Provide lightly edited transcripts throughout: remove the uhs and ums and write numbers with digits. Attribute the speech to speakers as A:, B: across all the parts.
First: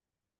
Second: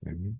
A: 네.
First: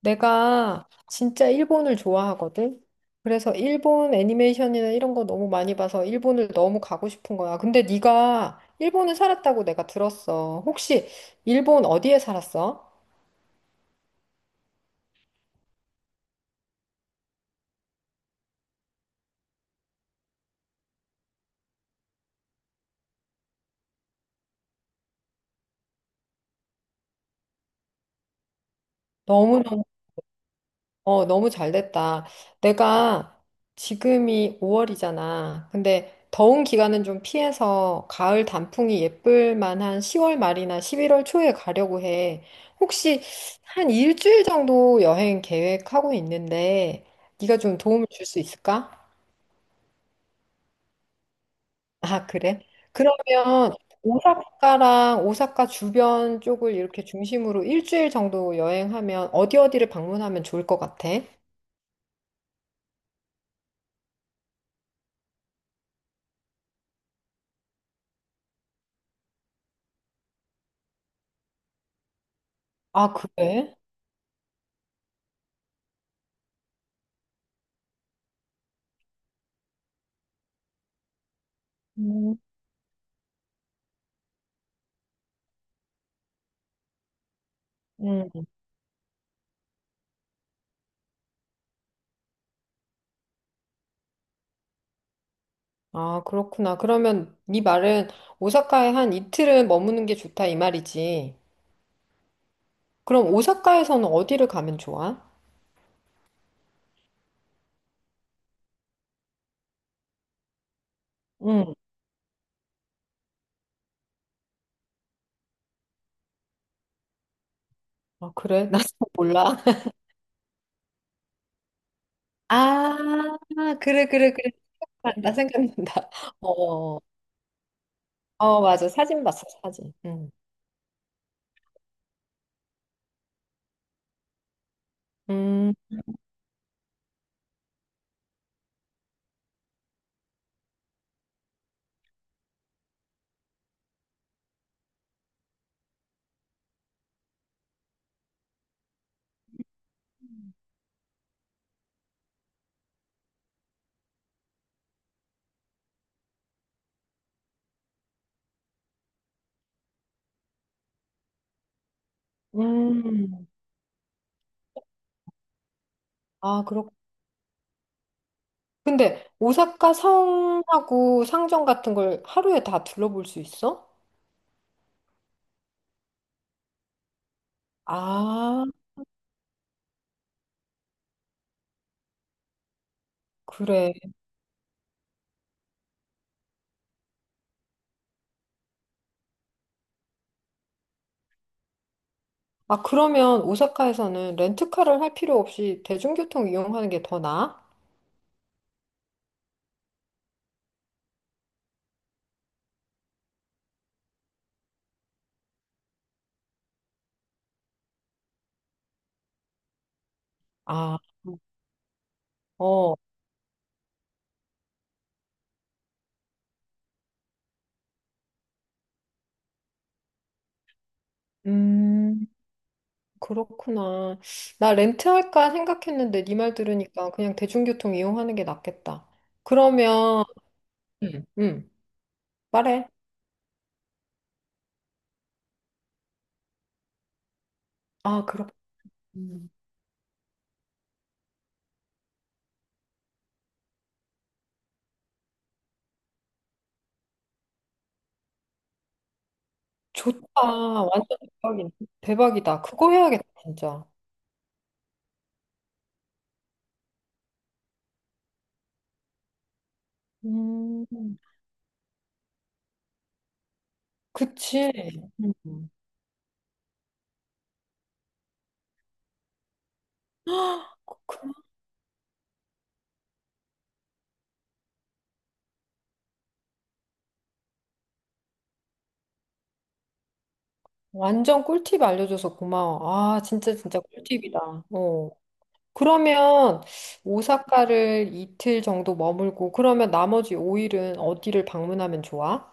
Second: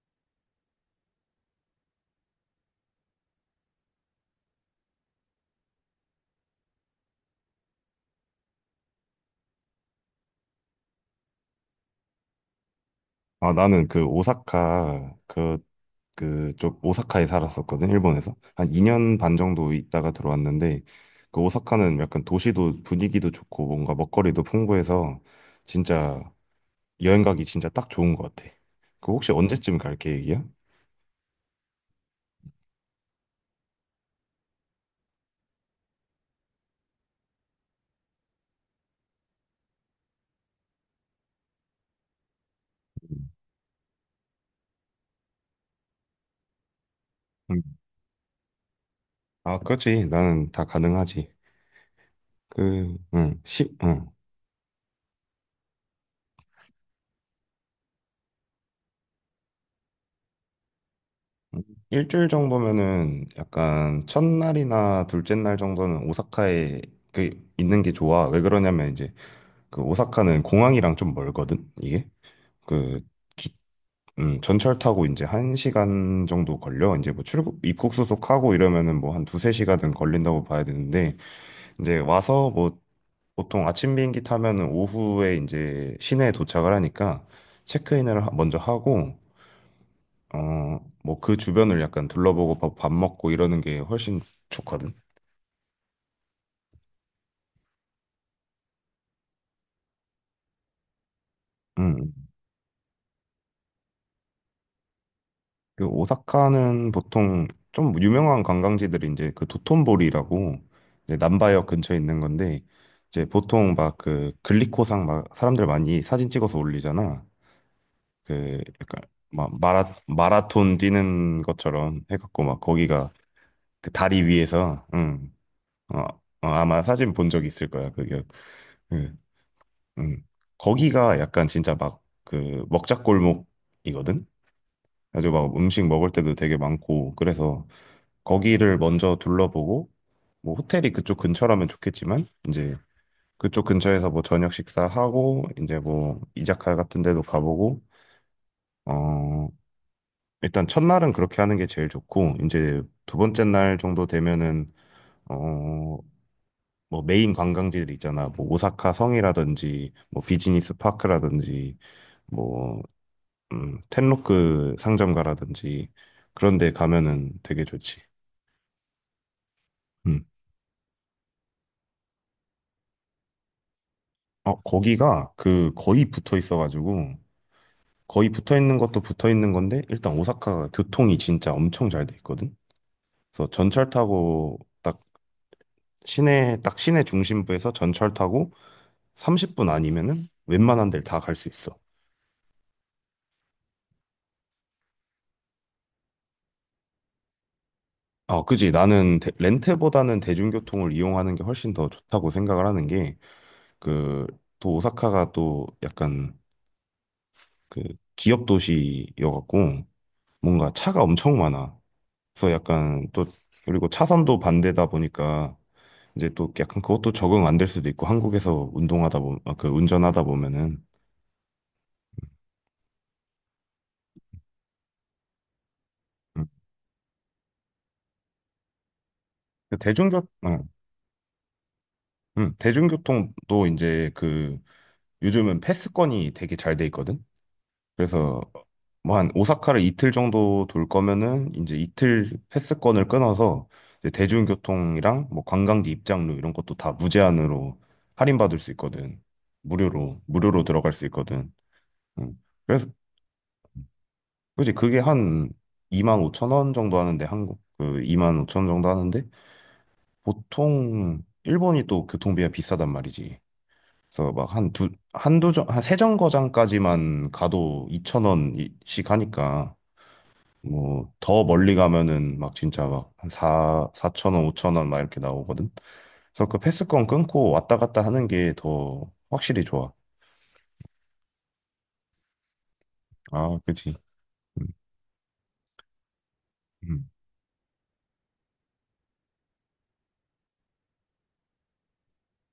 B: 내가 진짜 일본을 좋아하거든? 그래서 일본 애니메이션이나 이런 거 너무 많이 봐서 일본을 너무 가고 싶은 거야. 근데 네가 일본에 살았다고 내가 들었어. 혹시 일본 어디에 살았어?
A: 아, 나는 그 오사카 그쪽 오사카에 살았었거든, 일본에서. 한 2년 반 정도 있다가 들어왔는데 그 오사카는 약간 도시도 분위기도 좋고 뭔가 먹거리도 풍부해서 진짜 여행 가기 진짜 딱 좋은 것 같아. 그 혹시 언제쯤
B: 너무너무.
A: 갈 계획이야?
B: 너무 잘 됐다. 내가 지금이 5월이잖아. 근데 더운 기간은 좀 피해서 가을 단풍이 예쁠 만한 10월 말이나 11월 초에 가려고 해. 혹시 한 일주일 정도 여행 계획하고 있는데 네가
A: 음.
B: 좀 도움을 줄 수 있을까?
A: 아, 그렇지. 나는 다 가능하지.
B: 아, 그래?
A: 그, 응,
B: 그러면
A: 시, 응.
B: 오사카랑 오사카 주변 쪽을 이렇게 중심으로 일주일 정도 여행하면 어디 어디를 방문하면 좋을 것 같아?
A: 응. 일주일 정도면은 약간 첫날이나 둘째 날 정도는 오사카에 그 있는 게 좋아. 왜 그러냐면 이제 그 오사카는 공항이랑 좀 멀거든, 이게. 그,
B: 아, 그래?
A: 전철 타고 이제 한 시간 정도 걸려. 이제 뭐 출국, 입국 수속하고 이러면은 뭐 한 두세 시간은 걸린다고 봐야 되는데, 이제
B: 음.
A: 와서 뭐 보통 아침 비행기 타면은 오후에 이제 시내에 도착을 하니까 체크인을 먼저 하고, 어, 뭐 그 주변을 약간 둘러보고 밥 먹고 이러는 게 훨씬 좋거든.
B: 아, 그렇구나. 그러면 네 말은 오사카에 한 이틀은 머무는 게 좋다 이 말이지.
A: 음.
B: 그럼 오사카에서는 어디를 가면 좋아?
A: 그 오사카는 보통 좀 유명한 관광지들이 이제 그 도톤보리라고 이제 남바역
B: 응.
A: 근처에 있는 건데 이제 보통 막 그 글리코상 막 사람들 많이 사진 찍어서 올리잖아.
B: 아,
A: 그
B: 그래? 나
A: 약간
B: 몰라.
A: 막 마라톤 뛰는 것처럼 해갖고 막
B: 아,
A: 거기가 그
B: 그래,
A: 다리
B: 그래, 그래.
A: 위에서
B: 나
A: 응 어,
B: 생각난다.
A: 어, 아마
B: 어,
A: 사진 본 적 있을 거야. 그게.
B: 어, 맞아.
A: 예.
B: 사진 봤어, 사진.
A: 음. 거기가 약간 진짜 막 그 먹자골목이거든. 아주 막
B: 응.
A: 음식 먹을 때도 되게 많고 그래서 거기를 먼저 둘러보고 뭐 호텔이 그쪽 근처라면 좋겠지만 이제 그쪽 근처에서 뭐 저녁 식사하고 이제 뭐 이자카 같은 데도 가보고 어 일단 첫날은 그렇게 하는 게 제일 좋고 이제 두 번째 날 정도 되면은 어 뭐 메인 관광지들 있잖아. 뭐 오사카 성이라든지 뭐 비즈니스 파크라든지
B: 음,
A: 뭐
B: 음.
A: 텐로크 상점가라든지 그런
B: 아,
A: 데
B: 그렇.
A: 가면은 되게 좋지.
B: 근데 오사카
A: 음.
B: 성하고 상점 같은 걸 하루에 다 둘러볼 수 있어?
A: 어, 거기가 그 거의 붙어 있어가지고 거의 붙어
B: 아,
A: 있는 것도 붙어 있는 건데 일단 오사카가 교통이 진짜 엄청 잘 돼 있거든. 그래서 전철
B: 그래.
A: 타고 딱 시내 딱 시내 중심부에서 전철 타고 30분 아니면은 웬만한 데를 다 갈 수 있어.
B: 아, 그러면 오사카에서는 렌트카를 할 필요 없이 대중교통 이용하는 게 더 나아?
A: 어, 그지. 나는 대- 렌트보다는 대중교통을 이용하는 게 훨씬 더 좋다고 생각을 하는 게, 그, 또 오사카가 또 약간 그 기업 도시여갖고 뭔가
B: 아,
A: 차가 엄청 많아. 그래서
B: 어,
A: 약간 또 그리고 차선도 반대다 보니까 이제 또 약간 그것도 적응 안 될 수도 있고 한국에서 운동하다 보면 그 운전하다 보면은
B: 음, 그렇구나. 나 렌트할까 생각했는데 네
A: 음.
B: 말 들으니까 그냥 대중교통 이용하는 게 낫겠다.
A: 그
B: 그러면, 음, 음, 말해.
A: 대중교통도 이제 그 요즘은 패스권이 되게 잘 돼 있거든.
B: 아,
A: 그래서
B: 그렇,
A: 뭐 한
B: 음,
A: 오사카를 이틀 정도 돌 거면은 이제 이틀 패스권을 끊어서 이제 대중교통이랑 뭐 관광지 입장료 이런 것도 다 무제한으로 할인받을 수 있거든. 무료로,
B: 좋다.
A: 무료로 들어갈 수
B: 완전
A: 있거든. 음.
B: 대박이다.
A: 그래서
B: 그거 해야겠다, 진짜.
A: 그지 그게 한 2만 5천 원 정도 하는데 한국 그 이만 오천 원 정도 하는데
B: 음,
A: 보통 일본이 또 교통비가 비싸단 말이지. 그래서 막
B: 그치.
A: 한 두, 한두 정,
B: 음.
A: 한 세 정거장까지만 가도 2천 원씩 하니까 뭐 더 멀리 가면은 막 진짜 막 한 사 사천 원, 5천 원 막 이렇게 나오거든. 그래서 그 패스권 끊고 왔다 갔다 하는 게 더 확실히 좋아.
B: 완전 꿀팁 알려줘서 고마워. 아, 진짜,
A: 아,
B: 진짜
A: 그치.
B: 꿀팁이다.
A: 음,
B: 어. 그러면
A: 음.
B: 오사카를 이틀 정도 머물고 그러면 나머지 5일은 어디를 방문하면 좋아?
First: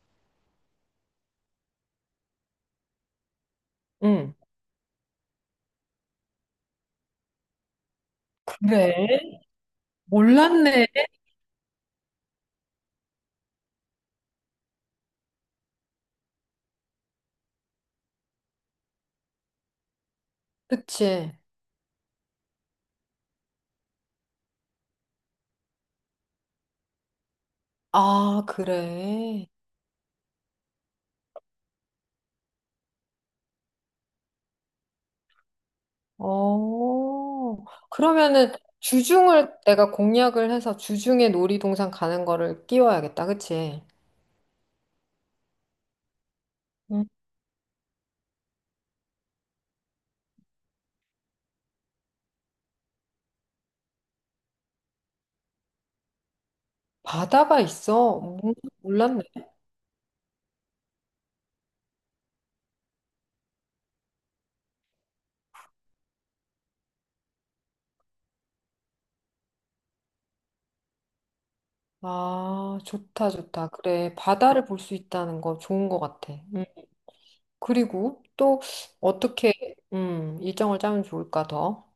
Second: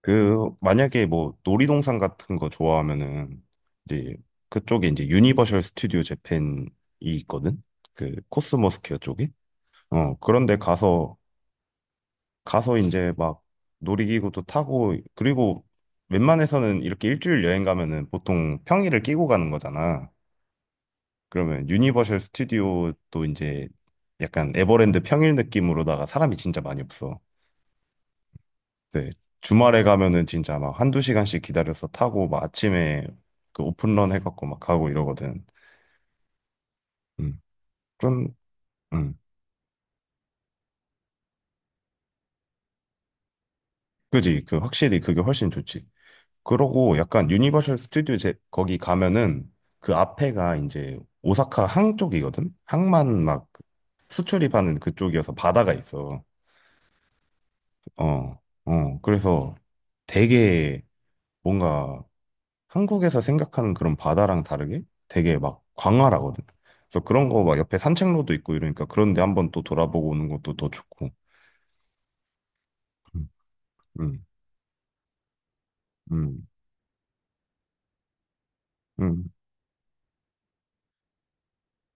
A: 그 만약에 뭐 놀이동산 같은 거 좋아하면은 이제
B: 응.
A: 그쪽에 이제 유니버셜 스튜디오 재팬이 있거든. 그
B: 그래?
A: 코스모스퀘어 쪽에. 어, 그런데
B: 몰랐네.
A: 가서 이제 막 놀이기구도 타고 그리고 웬만해서는 이렇게 일주일 여행 가면은 보통 평일을 끼고 가는 거잖아.
B: 그치.
A: 그러면 유니버셜 스튜디오도 이제 약간 에버랜드 평일 느낌으로다가 사람이 진짜 많이 없어.
B: 아,
A: 네.
B: 그래.
A: 주말에 가면은 진짜 막 한두 시간씩 기다려서 타고 막 아침에 그 오픈런 해갖고 막 가고 이러거든. 음.
B: 어.
A: 좀,
B: 그러면은
A: 음.
B: 주중을 내가 공략을 해서 주중에 놀이동산 가는 거를 끼워야겠다, 그치?
A: 그지. 그 확실히 그게 훨씬 좋지. 그러고
B: 응.
A: 약간 유니버셜 스튜디오 거기 가면은 그 앞에가 이제 오사카 항 쪽이거든? 항만 막 수출입하는 그쪽이어서 바다가 있어.
B: 바다가 있어?
A: 어, 어.
B: 몰랐네.
A: 그래서 되게 뭔가 한국에서 생각하는 그런 바다랑 다르게 되게 막 광활하거든. 그래서 그런 거 막 옆에 산책로도 있고 이러니까 그런데 한번 또 돌아보고 오는 것도 더 좋고.
B: 아,
A: 음,
B: 좋다, 좋다. 그래.
A: 음,
B: 바다를 볼 수 있다는 거 좋은 거 같아.
A: 음.
B: 응. 그리고 또
A: 음.
B: 어떻게 일정을 짜면 좋을까 더?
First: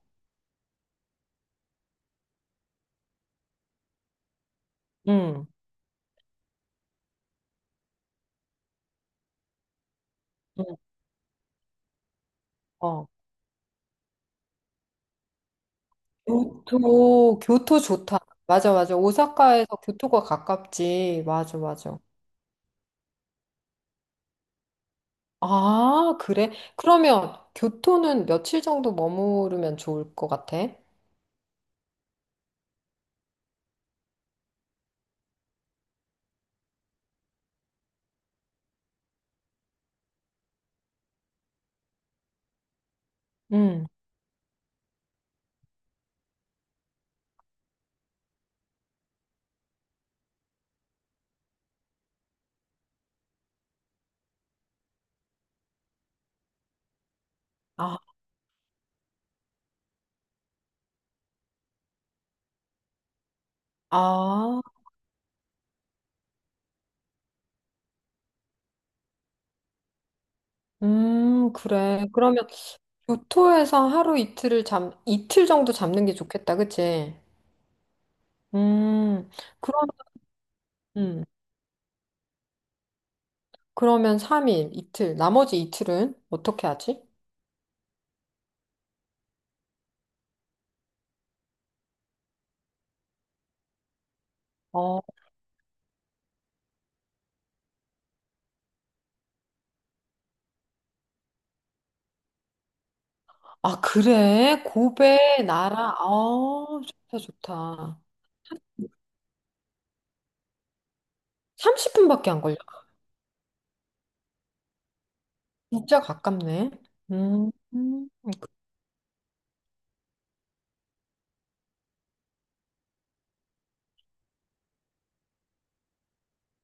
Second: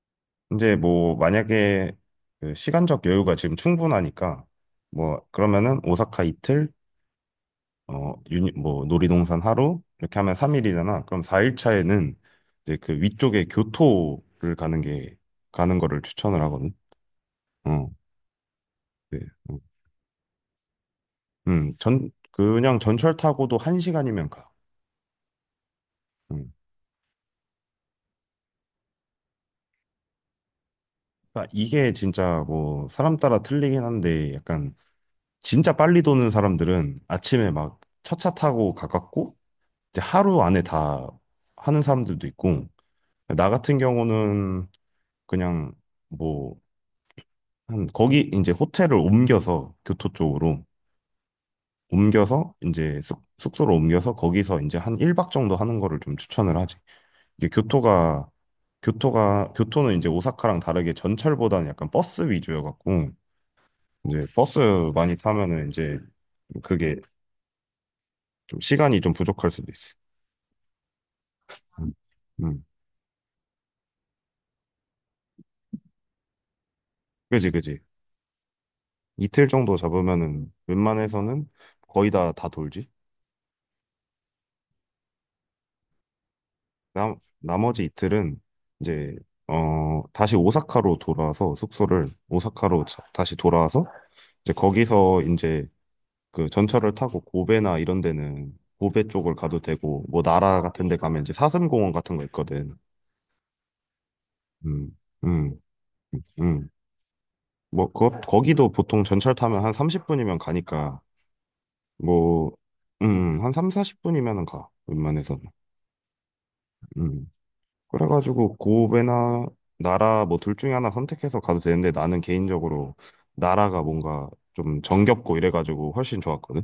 A: 이제 뭐 만약에 그 시간적 여유가 지금 충분하니까 뭐
B: 음,
A: 그러면은 오사카 이틀, 어, 뭐 놀이동산 하루 이렇게 하면
B: 음,
A: 3일이잖아. 그럼 4일 차에는 이제 그
B: 어.
A: 위쪽에 교토를 가는 거를 추천을 하거든.
B: 교토, 교토
A: 어.
B: 좋다. 맞아, 맞아.
A: 네.
B: 오사카에서 교토가 가깝지. 맞아, 맞아.
A: 그냥 전철 타고도 한 시간이면 가.
B: 아, 그래?
A: 음.
B: 그러면 교토는 며칠 정도 머무르면 좋을 것 같아?
A: 그러니까 이게 진짜 뭐 사람 따라 틀리긴 한데 약간 진짜 빨리 도는 사람들은 아침에 막 첫 차 타고 가깝고 이제 하루 안에 다 하는 사람들도 있고 나 같은
B: 음.
A: 경우는 그냥 뭐 한 거기 이제 호텔을 옮겨서 교토 쪽으로 옮겨서 이제 숙소로 옮겨서 거기서 이제 한 1박 정도 하는 거를 좀 추천을 하지. 이제
B: 아,
A: 교토가 교토가 교토는 이제 오사카랑 다르게 전철보다는 약간 버스 위주여갖고 이제 버스
B: 아,
A: 많이 타면은 이제 그게 좀 시간이 좀 부족할 수도 있어. 음.
B: 그래. 그러면
A: 음.
B: 교토에서 이틀 정도 잡는 게 좋겠다, 그치?
A: 그지 그지.
B: 음,
A: 이틀 정도
B: 그럼,
A: 잡으면은
B: 음.
A: 웬만해서는 거의 다 돌지.
B: 그러면 3일, 이틀, 나머지 이틀은 어떻게 하지?
A: 나 나머지 이틀은 이제 어 다시 오사카로 돌아와서 숙소를 오사카로 다시 돌아와서 이제
B: 어,
A: 거기서 이제 그 전철을 타고 고베나 이런 데는 고베 쪽을 가도 되고 뭐 나라 같은 데 가면 이제 사슴공원 같은 거 있거든.
B: 아, 그래?
A: 음.
B: 고베,
A: 음.
B: 나라,
A: 음.
B: 어, 좋다,
A: 뭐
B: 좋다.
A: 거기도 보통 전철 타면 한 30분이면 가니까
B: 30분밖에 안
A: 뭐
B: 걸려.
A: 한 3, 40분이면은 가. 웬만해서는.
B: 진짜 가깝네.
A: 음.
B: 음, 음, 그-
A: 그래가지고 고베나 나라 뭐 둘 중에 하나 선택해서 가도 되는데 나는 개인적으로 나라가 뭔가 좀 정겹고 이래가지고 훨씬 좋았거든.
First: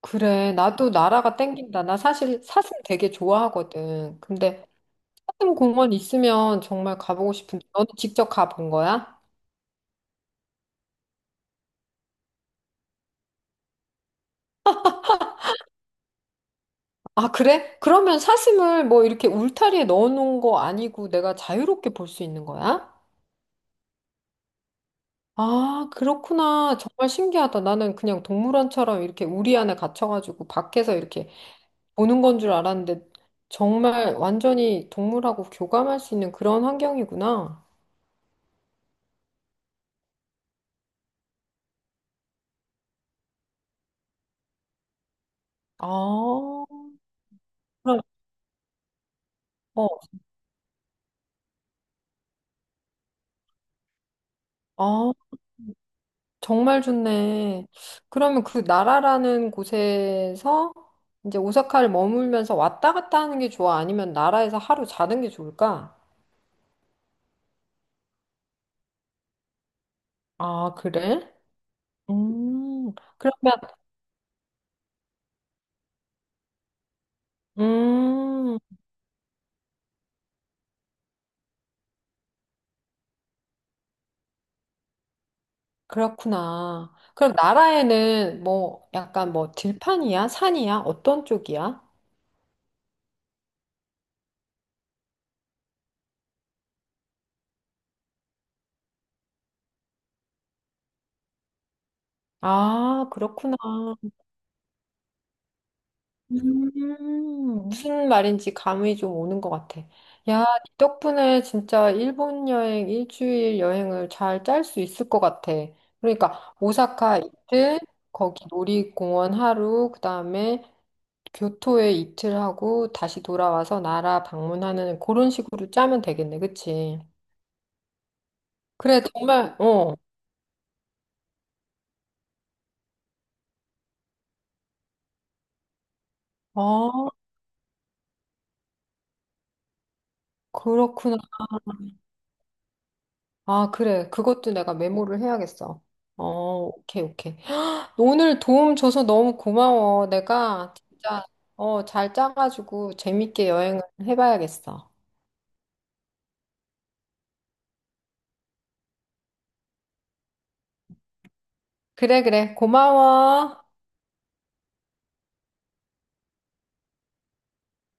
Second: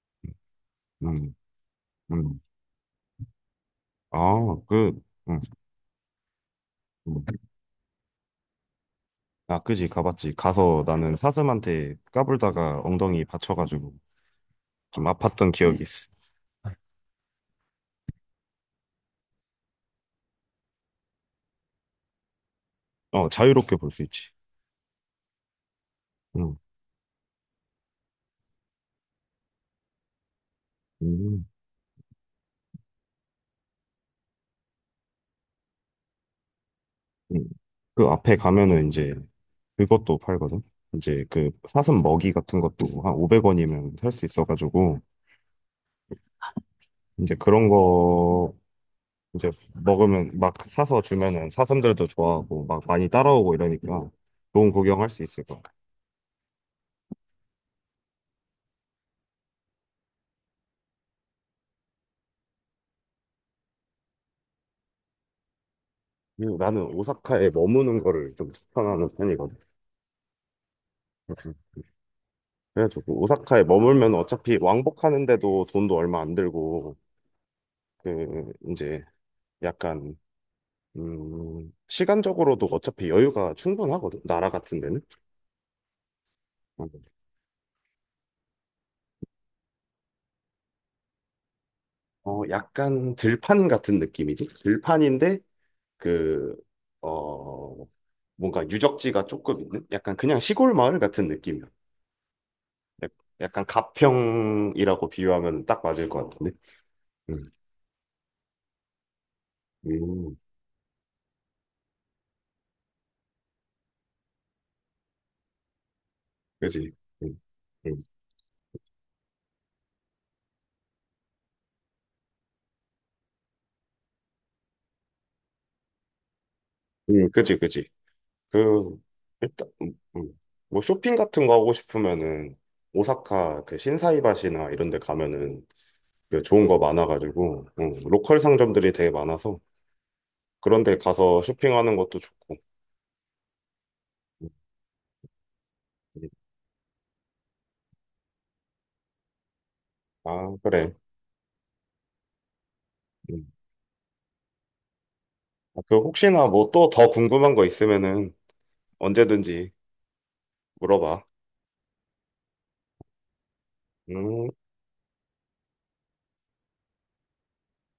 B: 그래. 나도
A: 음.
B: 나라가 땡긴다. 나
A: 음.
B: 사실 사슴 되게 좋아하거든.
A: 아,
B: 근데
A: 그 음.
B: 사슴 공원 있으면 정말
A: 음.
B: 가보고 싶은데, 너는 직접 가본 거야?
A: 아, 그지, 가봤지. 가서 나는 사슴한테 까불다가 엉덩이 받쳐가지고 좀 아팠던 기억이 있어.
B: 아, 그래? 그러면 사슴을 뭐 이렇게 울타리에 넣어놓은 거 아니고 내가 자유롭게 볼 수 있는 거야?
A: 어, 자유롭게 볼 수 있지.
B: 아,
A: 응.
B: 그렇구나. 정말 신기하다. 나는 그냥 동물원처럼 이렇게 우리 안에 갇혀가지고 밖에서 이렇게
A: 음.
B: 보는 건 줄 알았는데 정말 완전히 동물하고 교감할 수 있는 그런
A: 음.
B: 환경이구나.
A: 그 앞에 가면은 이제 그것도 팔거든. 이제 그 사슴 먹이 같은 것도 한 500원이면 살 수 있어가지고
B: 아,
A: 이제 그런
B: 그럼,
A: 거 이제
B: 어,
A: 먹으면 막 사서 주면은 사슴들도 좋아하고 막 많이 따라오고 이러니까 좋은 구경할
B: 아,
A: 수 있을 것 같아.
B: 정말 좋네. 그러면 그 나라라는 곳에서 이제 오사카를 머물면서 왔다 갔다 하는 게 좋아? 아니면 나라에서 하루 자는 게 좋을까?
A: 그리고 나는 오사카에 머무는 거를 좀 추천하는 편이거든.
B: 아, 그래? 음,
A: 그래가지고 그
B: 그러면,
A: 오사카에 머물면 어차피 왕복하는데도 돈도 얼마 안 들고 그
B: 음.
A: 이제 약간 시간적으로도 어차피 여유가 충분하거든 나라 같은 데는
B: 그렇구나. 그럼 나라에는 뭐 약간 뭐 들판이야? 산이야? 어떤 쪽이야?
A: 어 약간 들판 같은 느낌이지 들판인데 그어 뭔가 유적지가 조금 있는 약간 그냥 시골 마을 같은 느낌이야
B: 아,
A: 약-
B: 그렇구나.
A: 약간 가평이라고 비유하면 딱 맞을 것 같은데 음,
B: 무슨 말인지 감이 좀 오는 것 같아.
A: 음
B: 야, 이 덕분에 진짜 일본 여행, 일주일 여행을 잘 짤 수 있을 것 같아. 그러니까
A: 그지
B: 오사카
A: 음,
B: 이틀,
A: 음,
B: 거기 놀이공원 하루, 그다음에 교토에 이틀 하고 다시 돌아와서 나라 방문하는 그런 식으로 짜면 되겠네, 그치?
A: 그지 그지 그
B: 그래, 정말,
A: 일단
B: 어.
A: 뭐 쇼핑 같은 거 하고 싶으면은 오사카 그 신사이바시나 이런 데 가면은 그 좋은 거
B: 아,
A: 많아가지고 로컬 상점들이 되게 많아서 그런 데
B: 그렇구나.
A: 가서 쇼핑하는 것도 좋고
B: 아, 그래.
A: 음,
B: 그것도 내가 메모를 해야겠어. 어,
A: 음.
B: 오케이, 오케이. 오늘 도움 줘서 너무 고마워.
A: 아
B: 내가
A: 그래
B: 진짜, 잘 짜가지고
A: 음.
B: 재밌게 여행을 해봐야겠어.
A: 아, 그 혹시나 뭐 또 더 궁금한 거 있으면은 언제든지 물어봐
B: 그래, 그래. 고마워.
A: 음